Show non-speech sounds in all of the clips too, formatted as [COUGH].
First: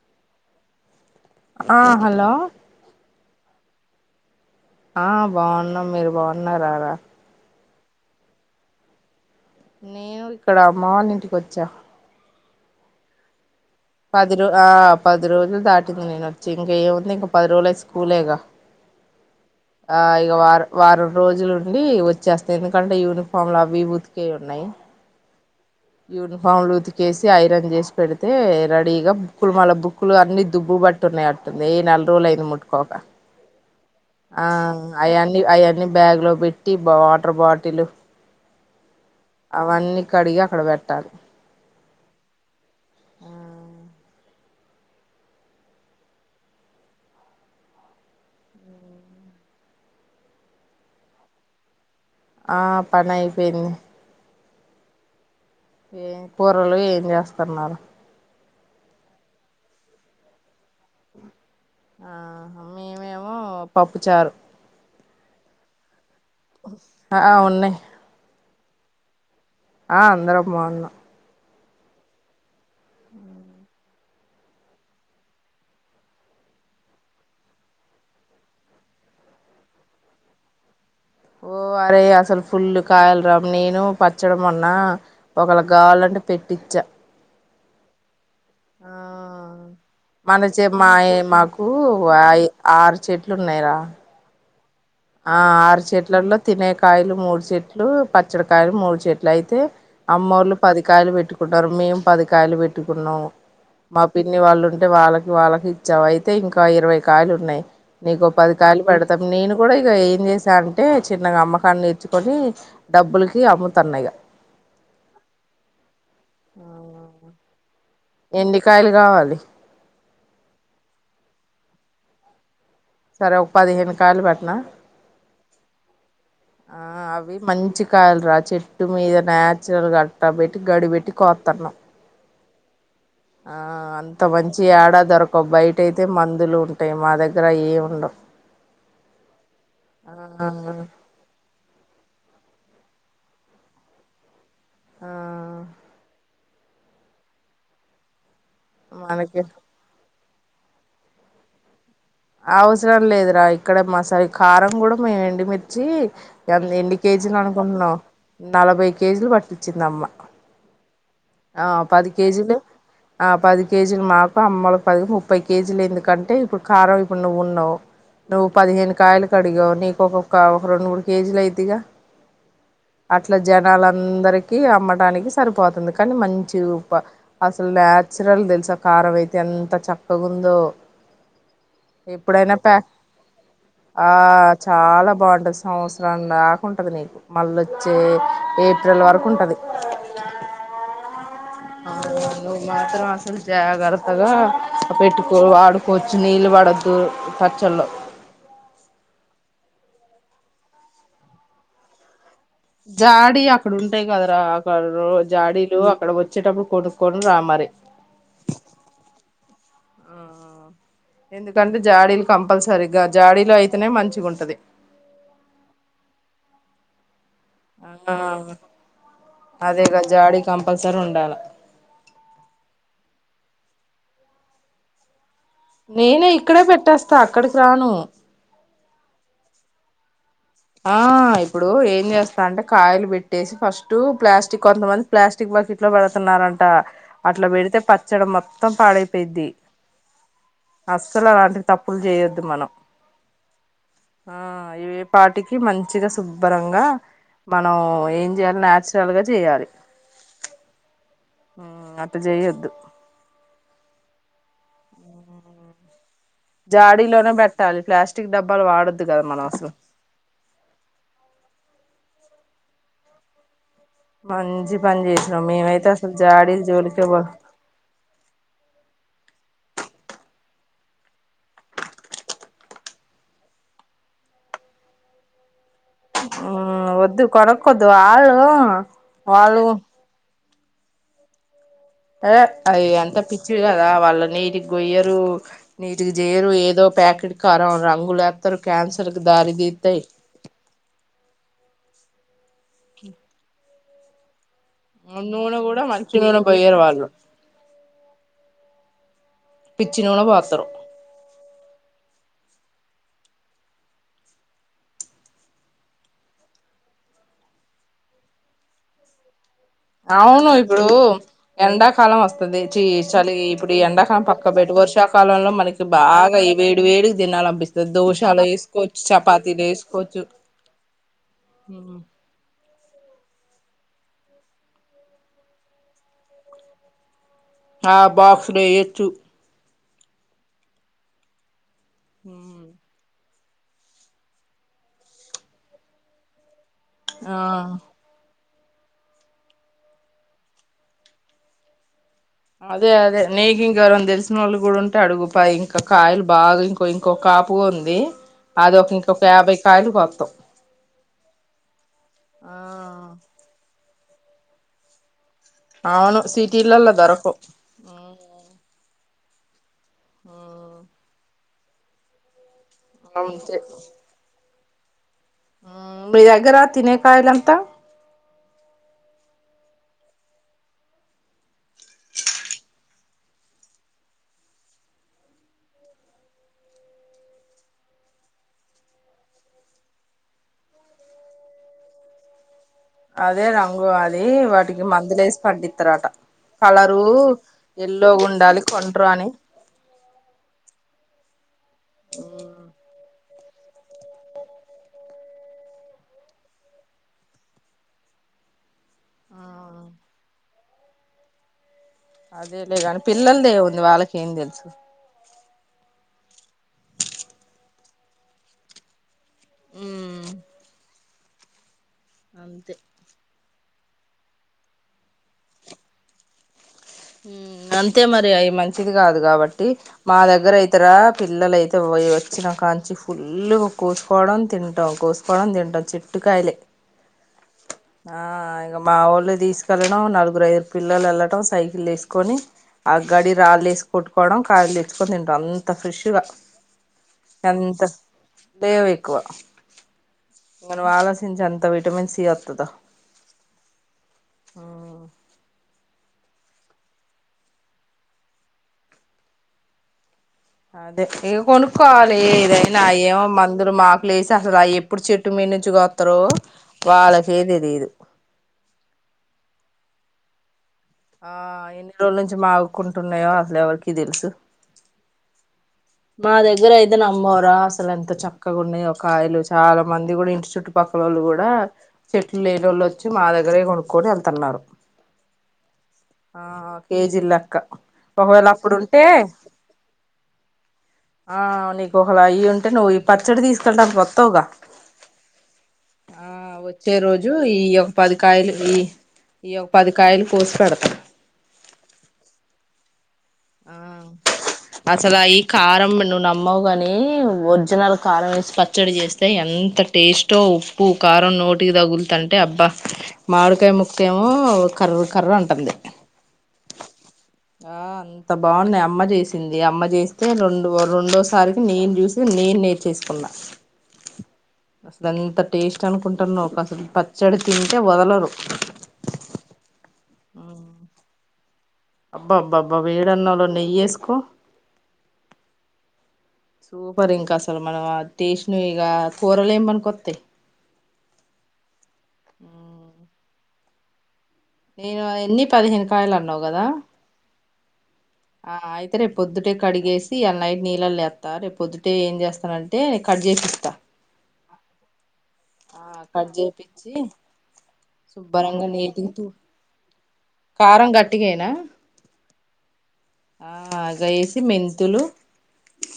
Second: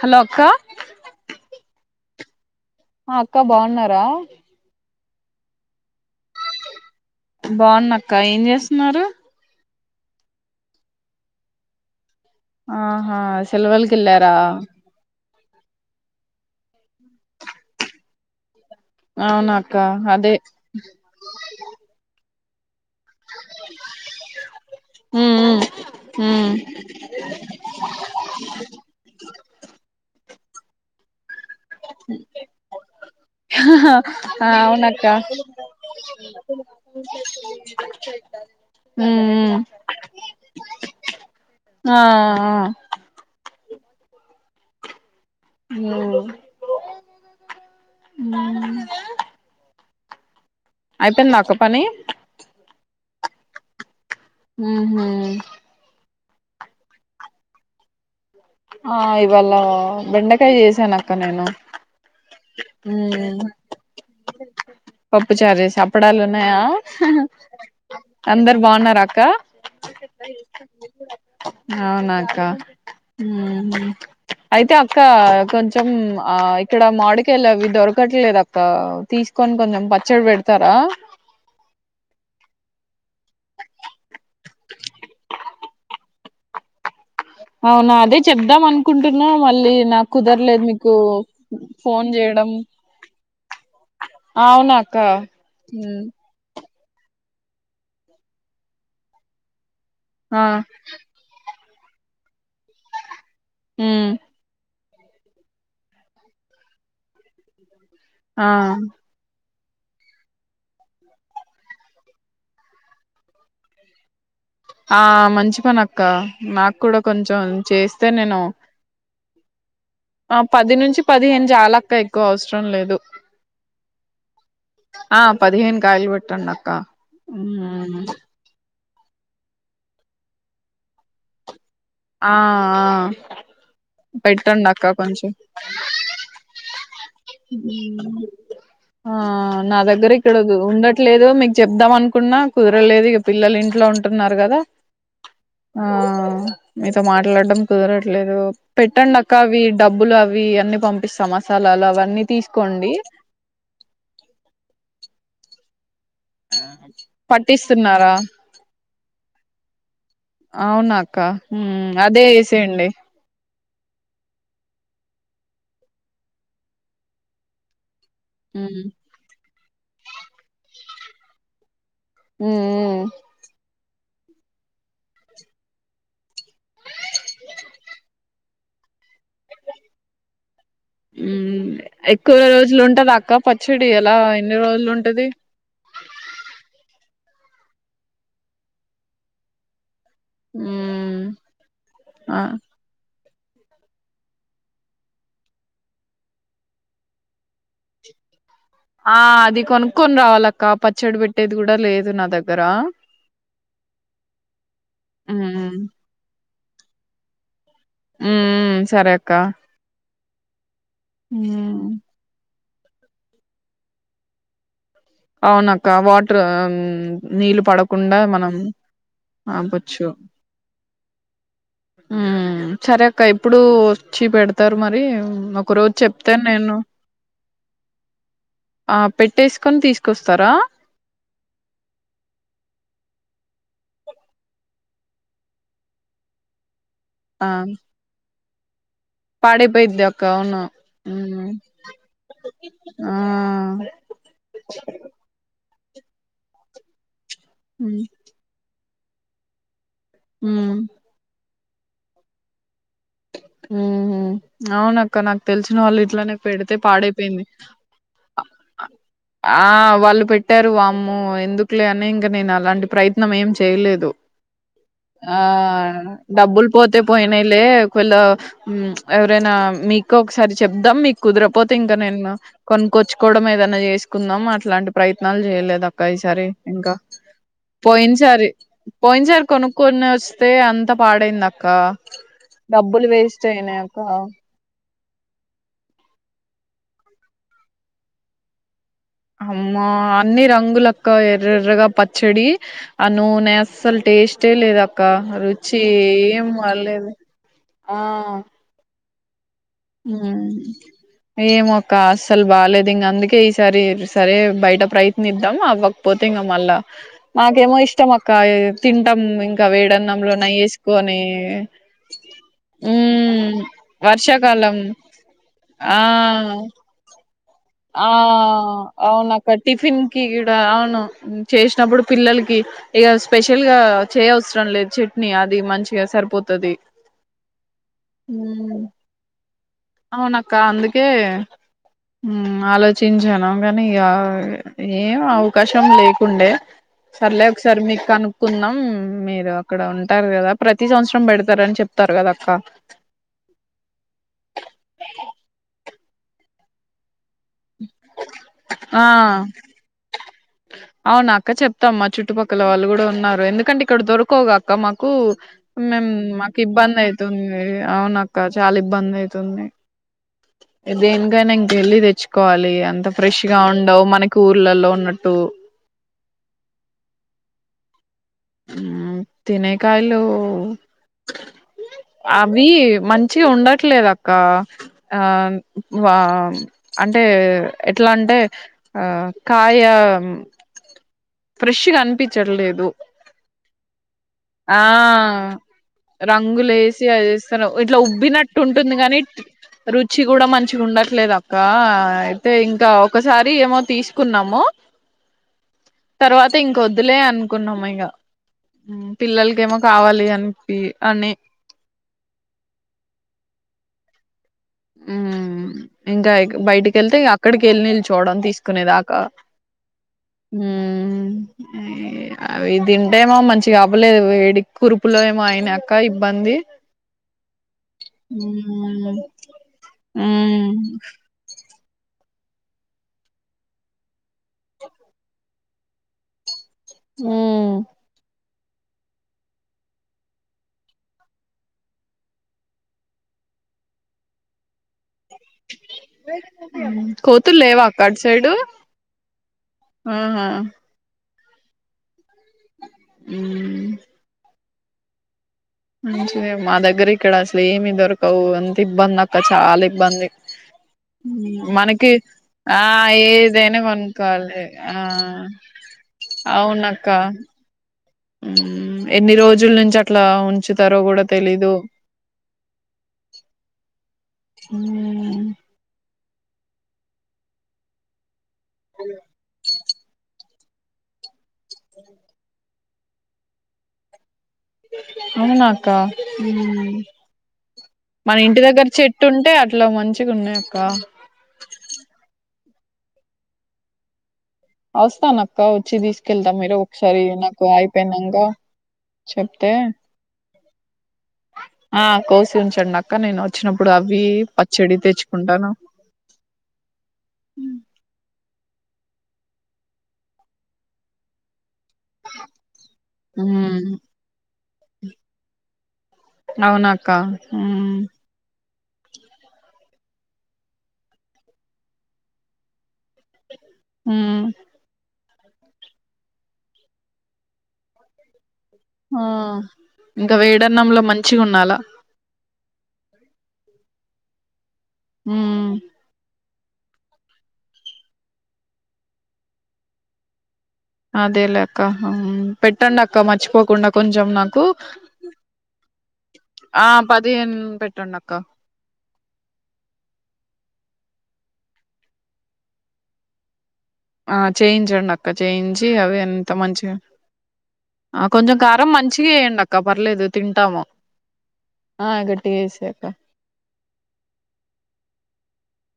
Hello అక్క ఆ hello ఆ అక్క బాగున్నారా ఆ బాగున్నాం మీరు బాగున్నారు రారా బాగున్నా అక్క ఏం చేస్తున్నారు నేను ఇక్కడ అమ్మ వాళ్ళ ఇంటికి వచ్చా ఆహా సెలవులకి వెళ్ళారా పది ర ఆ పది రజ దాటింది నేను వచ్చి ఇంక ఏముంది ఇంక పది రోజులు స్కూలేగా అవునక్క ఆ ఇక అదే వారం వారం రోజులుండి వచ్చ చేస్తే కంటే యూనిఫామ్ లు అవి ఉతికేవి ఉన్నాయి ఉమ్ ఉమ్ యూనిఫామ్లు ఉతికేసి ఐరన్ చేసి పెడితే రెడీగా బుక్లు మళ్ళ బుక్కులు అన్ని దుబ్బుబట్టున్నా ంది నెల రోజులు అయింది ముట్టుకోక ఆ అవన్నీ అవన్నీ బ్యాగ్ లో పెట్టి వాటర్ బాటిల్ ఉమ్ అవన్నీ కడిగి అక్కడ పెట్టారు ఆ ఆ అ అయిపోయింది మక్క పని ఆ పనయిపోయింది హ హ ఏ కూరలు ఏం చేస్తున్నారు ఆ ఇవళ బెండకాయ చేేస్త క నేను ఆ మేమేమో పప్పుచారు పచారే స అప్పుడాలు ఉన్నాయా ఆ ఉన్నాయి అంద బగునార అక్క ఆ అందరం బాగున్నా అవునాక్క అయితే అక్క కొంచెం ఆ ఇక్కడ మాడికళవి దొరకట్లేదు అక్క తీసుకొని కొంచెం పచ్చడి పెడతారా ఓ అరే అసలు ఫుల్లు కాయలరాము నేను పచ్చడం అన్నా ఒకళ గాలుంటే పెట్టించా అవునా అదే చెద్దాం అనుకుంటున్నా మళ్ళీ నాకు మన కుదరలేదు చె మా మీకు మాకు ఫోన్ చేయడం ఆరుచ ఎట్లున్నాయిరా అవునా ఆ ఆరుచట్లల్లో తినేక కాయలు మూడు చెట్లు పచ్చడికాయలు మూడు చెట్లు అయితే ఆ అమ్మఊర్లు పదికాయలు పెట్టుకు ొర్మయం పది కాయలు పెట్టుకున్నాం మా ఉమ్ పిన్ని వాళ్ళుంటే అంటే వాళ్ళకి వాళ్ళకి ఇచ్చావ అయితే ఇంకా ఇరవై కాయలు ఉన్నాయి నీకు ఆ పది కాయలు పెడతాం నేను కూడా ఇక ఏం చేసా అంటే చిన్నగా అమ్మకాన్ని నేర్చుకొని డబ్బులకి అమ్ముతున్నా ఇక ఆ మంచి పని ఇంకా నాకు కూడా కొంచెం చెస్ ఎంన్నికాయలు కావాలి ఆ పది నుంచి పదిహేను చాలక్క ఎక్కువ అవసం సరే ఒక పదిహేను కాయలు పెట్నా ఆ పదిహేను కాయలు పెట్టండి అక్క ఆ అవి మంచి ఉమ్ కాయలు రా చెట్ ట్టు మీద నాచురల్ గా అట్టా పెట్టి గడి పెట్టి కోత్తన్నాం ఆ ఆ ఆ అంత పెట్టండి మంచియి అక్క యాడ కొంచెం దొరకవ్ బయట అయితే మందులు ఉంటాయి మా దగ్గర ఏమి ఉండవు ఆ నా దగ్గర ఇక్కడ ఆ ఉండట్లేదు మీకు చెప్దాం అనుకున్నా కుదరలేదు ఇక పిల్లలు ఇంట్లో ఉంటున్నారు కదా ఆ ఆ మీతో మాట్లాడటం కుదరట్లేదు పెట్టండక్క మనకి అవి డబ్బులు అవి వీయన్ని పంపిస్తా మసాలాలు అవ అవసరం లేదురా ఇక్కడ మాసరి కారం కూడా మేమేండిమిర్ చీ ఎన్ ఎన్ని కేజీలు అనుకుంటున్నావ్ పట్టిస్తున్నారా నలభై కేజీలు పట్టిచ్చిందమ్మ క మ్మ్ అదే ఏసేయండి ఆ పది కేజీలు మాకు అమ్మలకు పది ముప్పై కేజీలు ఎందుకంటే ఇప్పుడు కారం ఇప్పుడు నువ్వున్నావు నువ్ ఉమ్ పదిహేను కాయలకడిగావ్ నీకు ఒకొక్క ఒక రెండు మూడు కేజీలు అయిదిగా హ్మ్ ళందరిక అమ్మటనికి సరిపోతుంది కానీ మంచి అసలు న్యాచురల్ తెలుసా కారం అయితే ఎంత చక్కగాందో ఉమ్. ఎక్కువ ఎప్పుడైనా ప రోజులు ఉంటదా అక్క పచ్చడి ఆ ఎలా ఎన్ని రోజులు చాలా ఉంటది బాగుంటది సంవత్సరం నాకుంటది నీకు మళ్ళ వచ్చే ఏప్రిల్ వరకు ఉంటుంది ఉమ్ అ ఆ అ మాత్రం అసలు జాగ్రత్తగా పెట్టుకో ఆడుకోవచ్చు నీళ్ళు పడద్దు పచ్చల్లో ఆ అది కొనుక్కొని రావాలక్క పచ్చడి పెట్టేది కూడా లేదు నా దగ్గర జాడీ అక్కడ ఉంటాయి కదరా అక్కడ జాడీలు ఉమ్ అక్కడ వచ్చేటప్పుడు కొడుకోడు రామరి హ్మ్ సరే అక్క హ్మ్ ఎందుకంటే ఉమ్ జాడీలు కంపల్సర సరిగ్గా జాడీలో అయితేనే మంచిగా ఉంటది అవునాక్క వాటర్ నీళ్లు ఆ పడకుండా మనం అదేగా ఆపచ్చు జాడీ కంపల్సరీ ఉండాల చర ఒక ఎప్పుడు వచ్చి పెడతారు మరి ఒక రోజు నేనే చెప్తాను ఇక్కడే నేను పెట్టేస్తా అక్కడికి రాను ఆ పెట్టేసుకొని తీసుకు ఎ వస్తారా ఆ ఇప్పుడు ఏం చేస్తా అంటే కాయలు పెట్టేసి ఫస్ట్ ప్లాస్టిక్ కొంతమంది ప్లాస్టిక్ బకెట్ లో పెడుతున్నారంట అట్లా పెడితే పచ్చడం పాాలే పాడేపోయితది అక్క అవును అస్సలు అలాంటి తప్పులు చేయొద్దు మనం ఆ ఆ ఇవే పాటికి మంచిగా శుభ్రంగా మనం ఉమ్ ఏం చేయాలి నాచ ాలుగా చేయ్యాలి హ అటు చెయద్దు ఉ అవునక్క నాకు తెలిసిన వాళ్ళు ఇట్లనే పెడితే జాడీలోనే పాడైపోయింది పెట్టాలి ప్లాస్టిక్ డబ్బాలు వాడొద్దు కదా మనం ఆ అసలు వాళ్ళు పెట్టారు వామ్మ ఎందుకులే ఇం నేను అలాంటి ప్రయత్నం ఏం చేయలేదు మంచి పని ఆ చేసినాం మేమైతే అసలు జాడీలు డబ్బులు పోతే జోలికే పో పోయినాలే ఎవరైనా మీకు ఒకసారి చెప్దాం మీకు కుదరపోతే ఇంకా నేను కొనుక్కొచ్చుకోవడం ఏదైనా చేసుకుందాం అట్లాంటి ప్రయత్నాలు చేయలేదు ఈసారి మ్మ్ ఇంకా వద్దు కొనక్కొద్దు పోయిన వాళ్ళు సారి పోయినసరి వాళ్ళు కొనుక్కని వ ే అంత పాడైంది నాకు క్క అది ఎంత పిచ్చివి కదా వాళ్ళ నీటికి గయ్య న చే ఏదో పట్ కారం రు అమ్మా అన్ని రంగులక్క ఎర్రెర్రగా పచ్చడి అ నూ నెస్సల్ టేస్ట్ వట్టే లేదు అక్క నూనె రుచి కూడా మంచి నూనె ఏం పోయ్యరు వాళ్ళు అర్లేదు ఆ పిచ్చి నూనె పోతారు ఏమ ఒక అసలు బాలేదు ఇంకా అందుకే ఈసారి సరే బయట ప్రయత్నిద్దాం అవ్వకపోతే ఇంకా మళ్ళా మాకేమో ఇష్టం అక్క తింటాం ఇంకా వేడన్నంలో అవును ఇప్పుడు నెయ్యేసుకొని ఎండాకాలం వస్తుంది చ చలి మ్మ్ ఇప్పుడు ఎండాకాలం పక్క ఒకబటి వర్షాకాలం వర్షాకాలంలో మనకి బాగా ఈ ఆ వేడి వేడి నా ఆ అవును అక్క టిఫిన్ కి వేసుకోవచ్చు ఇక్కడ అవును చేసినప్పుడు పిల్లలకి ఇక స్పెషల్ గా చేయ అవసరం లేదు చట్నీ అది మంచిగా సరిపోతుది ఆ బాక్సలో ఏచు అవునక్క అందుకే మ్మ్ ఆలోచించాను అవును గాని ఇక ఏం అవకాశం లేకుండే ఆ సర్లే ఒకసారి మీకు కను కుందాం మీరు అక్కడ ఉంటారు కదా ప్రతి సంవత్సరం పెడతారని చెప్ అదే అదే నీకు ఇంక ఎవరున తెలిసిన వాళ్ళు కూడా ఉంటే అడుగుపా ఇంకా కాయలు బాగా ఇంకో ఇంకొ కా పువుంది అది ఒక ఆ ఇంకొక యాభై కాయలు కోత్తం అవును అక్క చెప్తాం మా ఆ చుట్టుపక్కల వాళ్ళు కూడా ఉన్నారు ఎందుకంటే ఇక్కడ దొరకవుగాక్క మాకు మేం అవును మాకు సిటీలల్ల ఇబ్బంది దొరకవు అయితుంది అవునక్క చాలా ఇబ్బంది అయి తుంది దేనికనా ఇంక వెళ్ళి తెచ్చుకోవాలి ఇఅంత ఫ్రెష్ గా అంతే ఉండవు మనకి ఊర్ల ల్లో ఉన్నట్టు మ్మ్ మీ దగ్గర తినే కాయలు ఎంత మ్మ్ తినేకాయలు అవి మంచిగా ఉండట్లేదు అక్క ఆమ్ వాం అంటే ఎట్లా అంటే ఆ కాయం ఫ్రెష్ గా అనిపించట్లే దు అదే రంగు అది ఆ వాటికి మందులేసి పండిత్తరట రంగులే కలరు వేసి అదేస్తారు ఇట్లా ఎల్లోగా ఉబ్బినట్టు ఉండాలి ఉంటుంది, కొంట్రు కాని అని రుచి కూడా మంచిగా ఉండట్లేదు, అ కా అయితే ఇంకా ఒకసారి ఏమో తీసుకున్నాము తర్వాత ఇంకొద్దులే అనుకున్నాం ఐంగా ఉమ్ పిల్లలకేమో కావాలి అన్ ఈ అని అదేలేగాని పిల్లలదేముంది వాళ్ళకేం తెలుసు ఉ ఇంకా బయటికెళ్తే అక్కడికి వెళ్ళి నిల్చోడం తీసుకునేదాకా ఉమ్ ఊ [UNINTELLIGIBLE] అంతే అవి తింటేమో మంచి తి అవ్వలేదు వేడి కురుపులో ఏమో అయినాయి అక్క ఇబ్బంది ఊ అంతే మరి అయి మంచిది కాదు మ్మ్ కాబట్టి తి మా దగ్గర మ్మ్ అయితేరా పిల్లల దైతే వోయి వచ్చినా కాంచి ఫుల్లు కోసుకోవడం తింటం కోసుకోవడం తింటం చెట్టు కాయలే మ్మ్ ఆ ఇగ మా వోళ్ళు తీసుకెళ్ళడం నలుగురు ఐదు పిల్లలెళ్లటం సై లేసుకొని ఆ గడి రాళ్ళేసి కొట్టుకోవడం కాయలు తెచ్చు కొని తింటాం అంత ఫ్రెష్ గా కోతులు లేవా ఎంత అక్క అటు సైడు తేవ్ ఎక్కువ ఆహా మనం ఆలస్ జించి అంత విటమన్ సి అత్తదో అ ఆ మంచి మా దగ్గర ఇక్కడ అసలు ఏమి దొరకవు ఎంత ఇబ్బంది అక్క చాలా ఇబ్బంది అదే ఇక మనకి కొనుక్కోవాలి ఆ ఏదైనా ఏమో అందరు ఏదైనా మాకు లేసి అసలు కొనుక్కోవాలి అ ఆ ఎప్పుడు చెట్టు మీద నుంచికొస్తారో అవునక్క వాళ్ళకేది తెలిదు ఎన్ని రోజుల నుంచి అట్లా ఉంచు ఆ ఎన్ని రోజుల నుంచి మాగుకుంటున్నాయో అసలు ఎవరికి తెలుసు హ మా దగ్గర అయితే నమ్మరా అసలు ఎంత చ చక్కకు ఒకయలు చాలా మంది కూడా ఇంటి చుట్టటు పక్కల వాళ్ళు కూడా చెట్లు లేని వాళ్ళు వచ్చి మా దగ్గరే కొనుక్కొని వెళ్తున్నారు అవునాక ఆ కేజీలు లెక్క మన ఒకవేళ ఇంటి దగ్గర అప్పుడుంటే చెట్టు ఉంటే అట్లా మంచిగా ఉండ ఆ ని కుహలాయి నుయి పర్చడి తీసుకెడా పొత్తవుగా వస్తాన అక్క వచ్చి తీసుకెళ్తాం మీరు వచ్చే ఒకసారి రోజు ఈ నాకు ఒక పది అయిపోయినాక కాయలు ఈ ఈ ఒక చెప్తే పది కాయలు కోసి పెడతా ఆ కోసి ఉంచండి అక్క నేను ఆ వచ్చినప్పుడు అవి పచ్చడి అసలు ఈ తెచ్చుకుంటాను కారం నువ్వు నమ్మవు కాని ఒరిజినల్ కారం వేసి పచ్చ పచ్చడి చేస్తే ఎంత టేస్ట్ో ఉప్పు కారం నోటి ట్ తగులుతంటే అబ్బా మాడికాయ ఉమ్, ముక్క ఏమో కర్ర కర్ర అంటుంది అవునక్క ఉమ్ ఆ బావున్నా అమ్మ చేసింది అమ్మ చేస్తే రెండు రెండోసారికి నేను చూసి నేను నేర్చేసుకున్నా హ అసలు ఎంత టేస్ట్ అనుకుంటున్నావు అసలు పచ్చడి తింటే వదలరు ఆ ఇంకా వేడన్నంలో మంచిగా ఉండాలా అబ్బా అబ్బా అబ్బా వేడన్నాలో నెయ్యేసుకో హ సూపర్ ఇంకా అసలు మనం టేస్ ను ఇక కూరలు ఏమనుకొస్తాయి అదేలా అక్క పెట్టండి అక్క మర్చిపో పోకుండా కొంచెం నాకు నేను ఎన్ని పదిహేను కాయలు అన్నావు కదా ఆ పదిహేను పెట్టండి అక్క ఆ అయితే రే పొద్దుటే కడిగేసి అ నైట్ న పిల్లలుస్తా రే పొద్టే ఏం చేస్తానంటే నను కట్ చేసి ఇస్తా ఆ చేయించండి అక్క చేయించి అవి కట్ ఎంత చేపిచ్చి మంచిగా ఆ కొంచెం శుభ్రంగా కారం నీటిగా తూ మంచిగా వయండి అక్క పర్లేదు తింటాము కారం గట్టిగేయనా ఆ గట్టి వేసి ఆ ఆగ వేసి మెంతులు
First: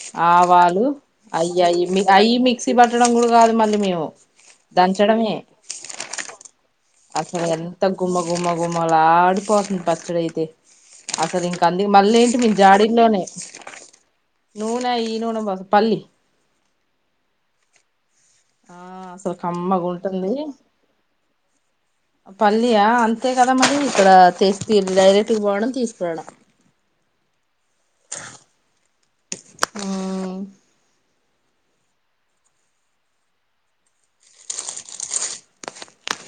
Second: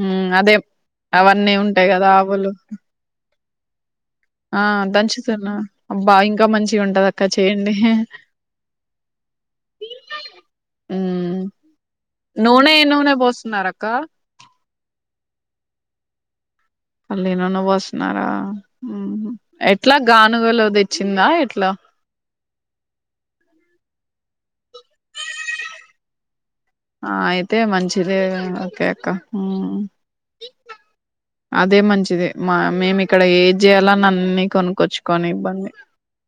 హమ్ అదే ఆవాలు అవన్నీ అయి అయి ఉంటాయి మీ గదా అయి ఆవులు మిక్సీ పట్టడం కూడా కాదు మళ్ళీ మేము ఆ దంచడమే దంచుతున్నా అబ్బా ఇంక మంచ్ అసలు ఎంత గుమ గుమ గుమలాడిపోతుంది పచ్చడైతే హ్మ్ అసలు ఇంక అల్లి మళ్ళీ ఏంటిది నూనె ఏ నూనె జాడిల్లోనే పోస్తున్నారు అక్క నూనే ఈనూనె బస్ పల్లి పల్లినన్ వస్ ఆ అసలు కమ్మగా ఉంటుంది గానుగలో తెచ్చిందా ఎట్లా పల్లియా అంతే గదా మరి ఇక్కడా తెస్ ఆ ఐతే మంచిదే ఓకె అక్క హ్మ్ హమ్ అదే మంచిది మ మేమిక్కడ ఏది చేయాలన్న అన్ని కొనుక్కొచ్చుకని ఇబ్బంది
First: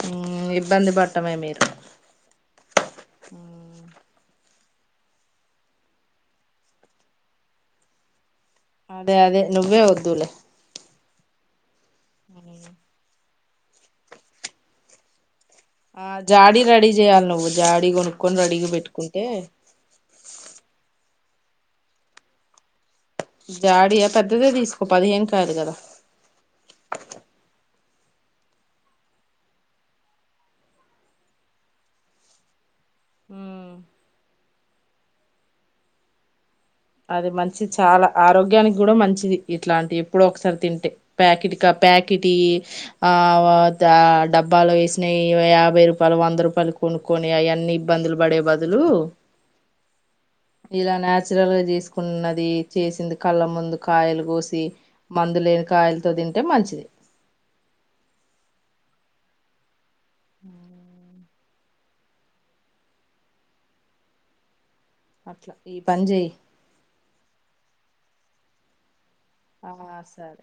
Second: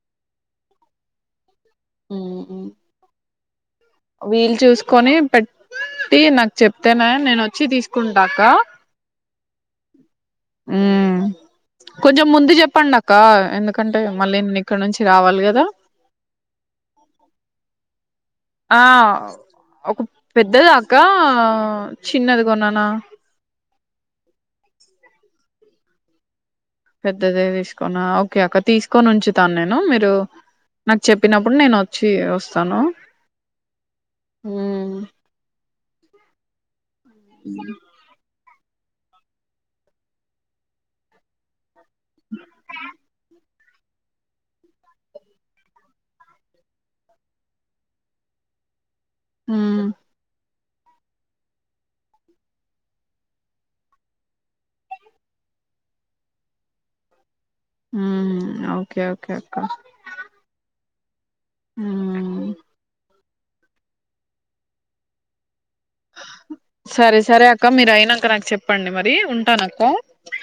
హమ్ ఇబ్బంది పట్టమే మీరు హ్మ్ హ్మ్. ఉమ్ వీలు చూస్కోని పెట్టి నాక్ చెప్తేనే నేను ఒచ్చి తీస్కుంటా దె అదే నువ్వే ద్ధూలే [INAUDIBLE] కొంచం ముందు చెప్పండి అక్కా ఎందుకంటే మళ్ళీ న్ ఇక్కనుంచి రావాలి గద్ ఆ జాడి రెడి చేయ్యాలి నువ్వు జాడి కొన్ ఆ ఒక పెద్దదాక్కా ఆ చిన్నది కొననా కరుగద పెద్దదే తీసుకోనా ఒకె అక్క తీస్కొని ఉంచుతాను నేను మీరు నాకు చెప్పినప్పుడు నేను ఒచ్చి ఒస్తను ఉమ్ హమ్ అది మంచిద్ చాలా ఆరోగ్యాని గుడ మంచిది ఇట్లాంటియి ఎప్పుడో ఒకసారి తింటే ప్యాకెట్ క ప్యాకెటీయి ఆ దా డబ్బాలో ఎసినయి యాభై రూపాలు, వంద రూపాలు కొనుక్కొని అయన్ని ఇబ్బందులు బడే బదులు ఉమ్ ఇలా నాయాచురల్గా చేస్కున్నది చేసింది కళ్ళ ముందు కాయలు కోసి, మందు లేని కాయలతో తింటే మంచిది హమ్ ఒకేఓకే అక్క [INAUDIBLE] ఆఉ అట్ల సరే సరే అక్క మీరైనా క నాకు చెప్పండి మర్ డి ఆ ఉంటానక్క సరే